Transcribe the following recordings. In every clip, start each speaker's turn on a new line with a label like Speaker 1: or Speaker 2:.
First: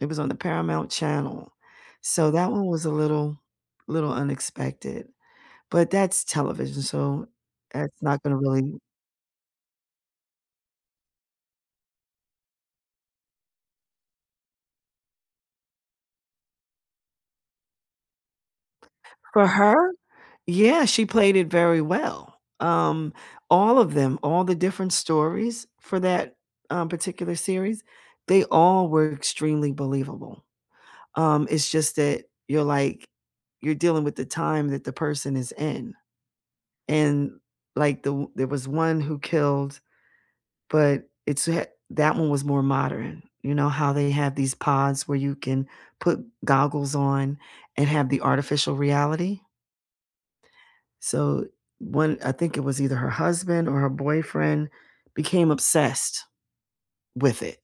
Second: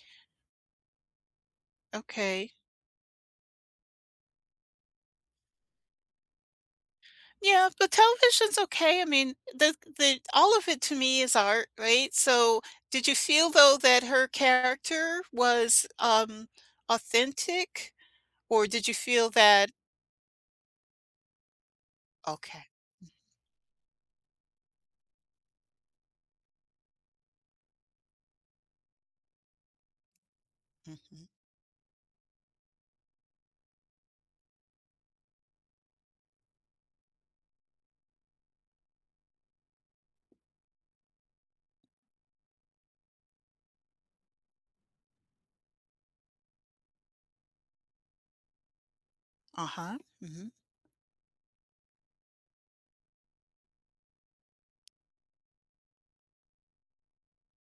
Speaker 1: It was on the Paramount Channel, so that
Speaker 2: Okay.
Speaker 1: one was a little little unexpected. But that's television, so
Speaker 2: Yeah, but
Speaker 1: that's not gonna
Speaker 2: television's
Speaker 1: really m
Speaker 2: okay, I mean, the the all of it, to me, is art, right? So, did you feel, though, that her character was, um, authentic? Or did you feel
Speaker 1: For
Speaker 2: that
Speaker 1: her? Yeah, she played it very well.
Speaker 2: Okay.
Speaker 1: Um, all of them, all the different stories for that, um, particular series, they all were extremely believable.
Speaker 2: Mhm.
Speaker 1: Um, it's just that you're, like you're dealing with the time that the person is in, and like, the o there was one who killed but it's a ha that one was more modern. You know how they have these pods where you can put goggles on and have the artificial reality?
Speaker 2: Uh-huh, mhm.
Speaker 1: So, one I think it was either her husband or her boyfriend became obsessed with it,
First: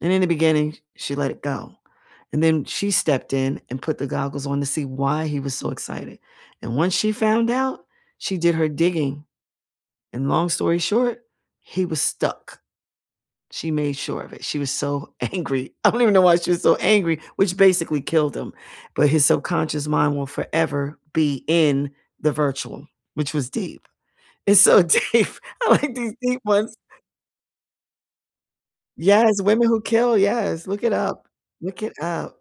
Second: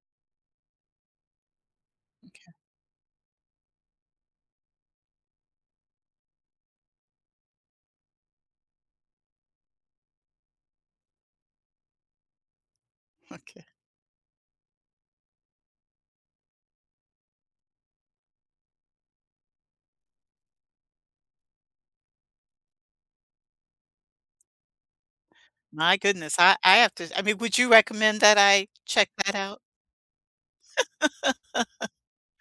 Speaker 1: and in the beginning, sh she let it go, and
Speaker 2: M'kay.
Speaker 1: then she stepped in and put the goggles on to see why he was so excited, and once she found out, she did her digging and long story short, he was stuck.
Speaker 2: Okay.
Speaker 1: She made sure of it, she was so angry I don't even know why she was so angry, which basically killed him, but his subconscious mind will forever be in the virtual, which was deep. It's so deep. I like
Speaker 2: My
Speaker 1: these
Speaker 2: goodness.
Speaker 1: deep
Speaker 2: I
Speaker 1: ones
Speaker 2: I have to I mean, would you recommend that I check that
Speaker 1: Yes,
Speaker 2: out?
Speaker 1: Women Who Kill, yes, look it up. Look it up.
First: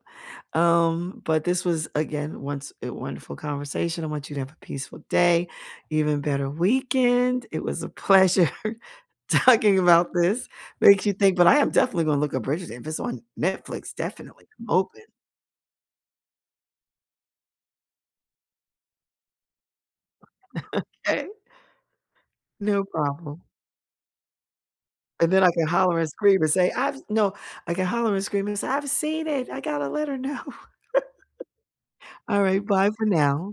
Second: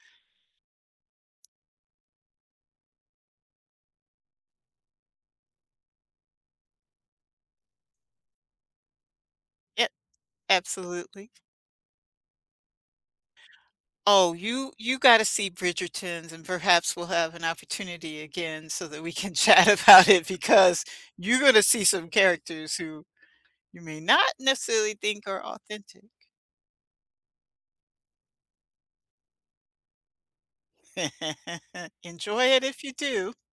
Speaker 1: Um, but this was, again, once, a wonderful conversation. I want you to have a peaceful day, even better weekend. It was a pleasure talking
Speaker 2: Yeah.
Speaker 1: about this. Makes you
Speaker 2: Absolutely.
Speaker 1: think, but I am definitely gonna look up Bridgerton if it's on Netflix,
Speaker 2: Oh,
Speaker 1: definitely. I'm
Speaker 2: you you
Speaker 1: open.
Speaker 2: gotta see Bridgertons, and perhaps we'll have an opportunity again so that we can chat about it, because
Speaker 1: 'Kay.
Speaker 2: you're gonna see some characters
Speaker 1: No
Speaker 2: who
Speaker 1: problem.
Speaker 2: you may not necessarily think
Speaker 1: And then
Speaker 2: are
Speaker 1: I can holler,
Speaker 2: authentic.
Speaker 1: and scream, and say, "I've" no, I can holler, and scream, and say, "I've seen it, I gotta let her know." All
Speaker 2: Enjoy it
Speaker 1: right,
Speaker 2: if
Speaker 1: bye
Speaker 2: you
Speaker 1: for
Speaker 2: do.
Speaker 1: now.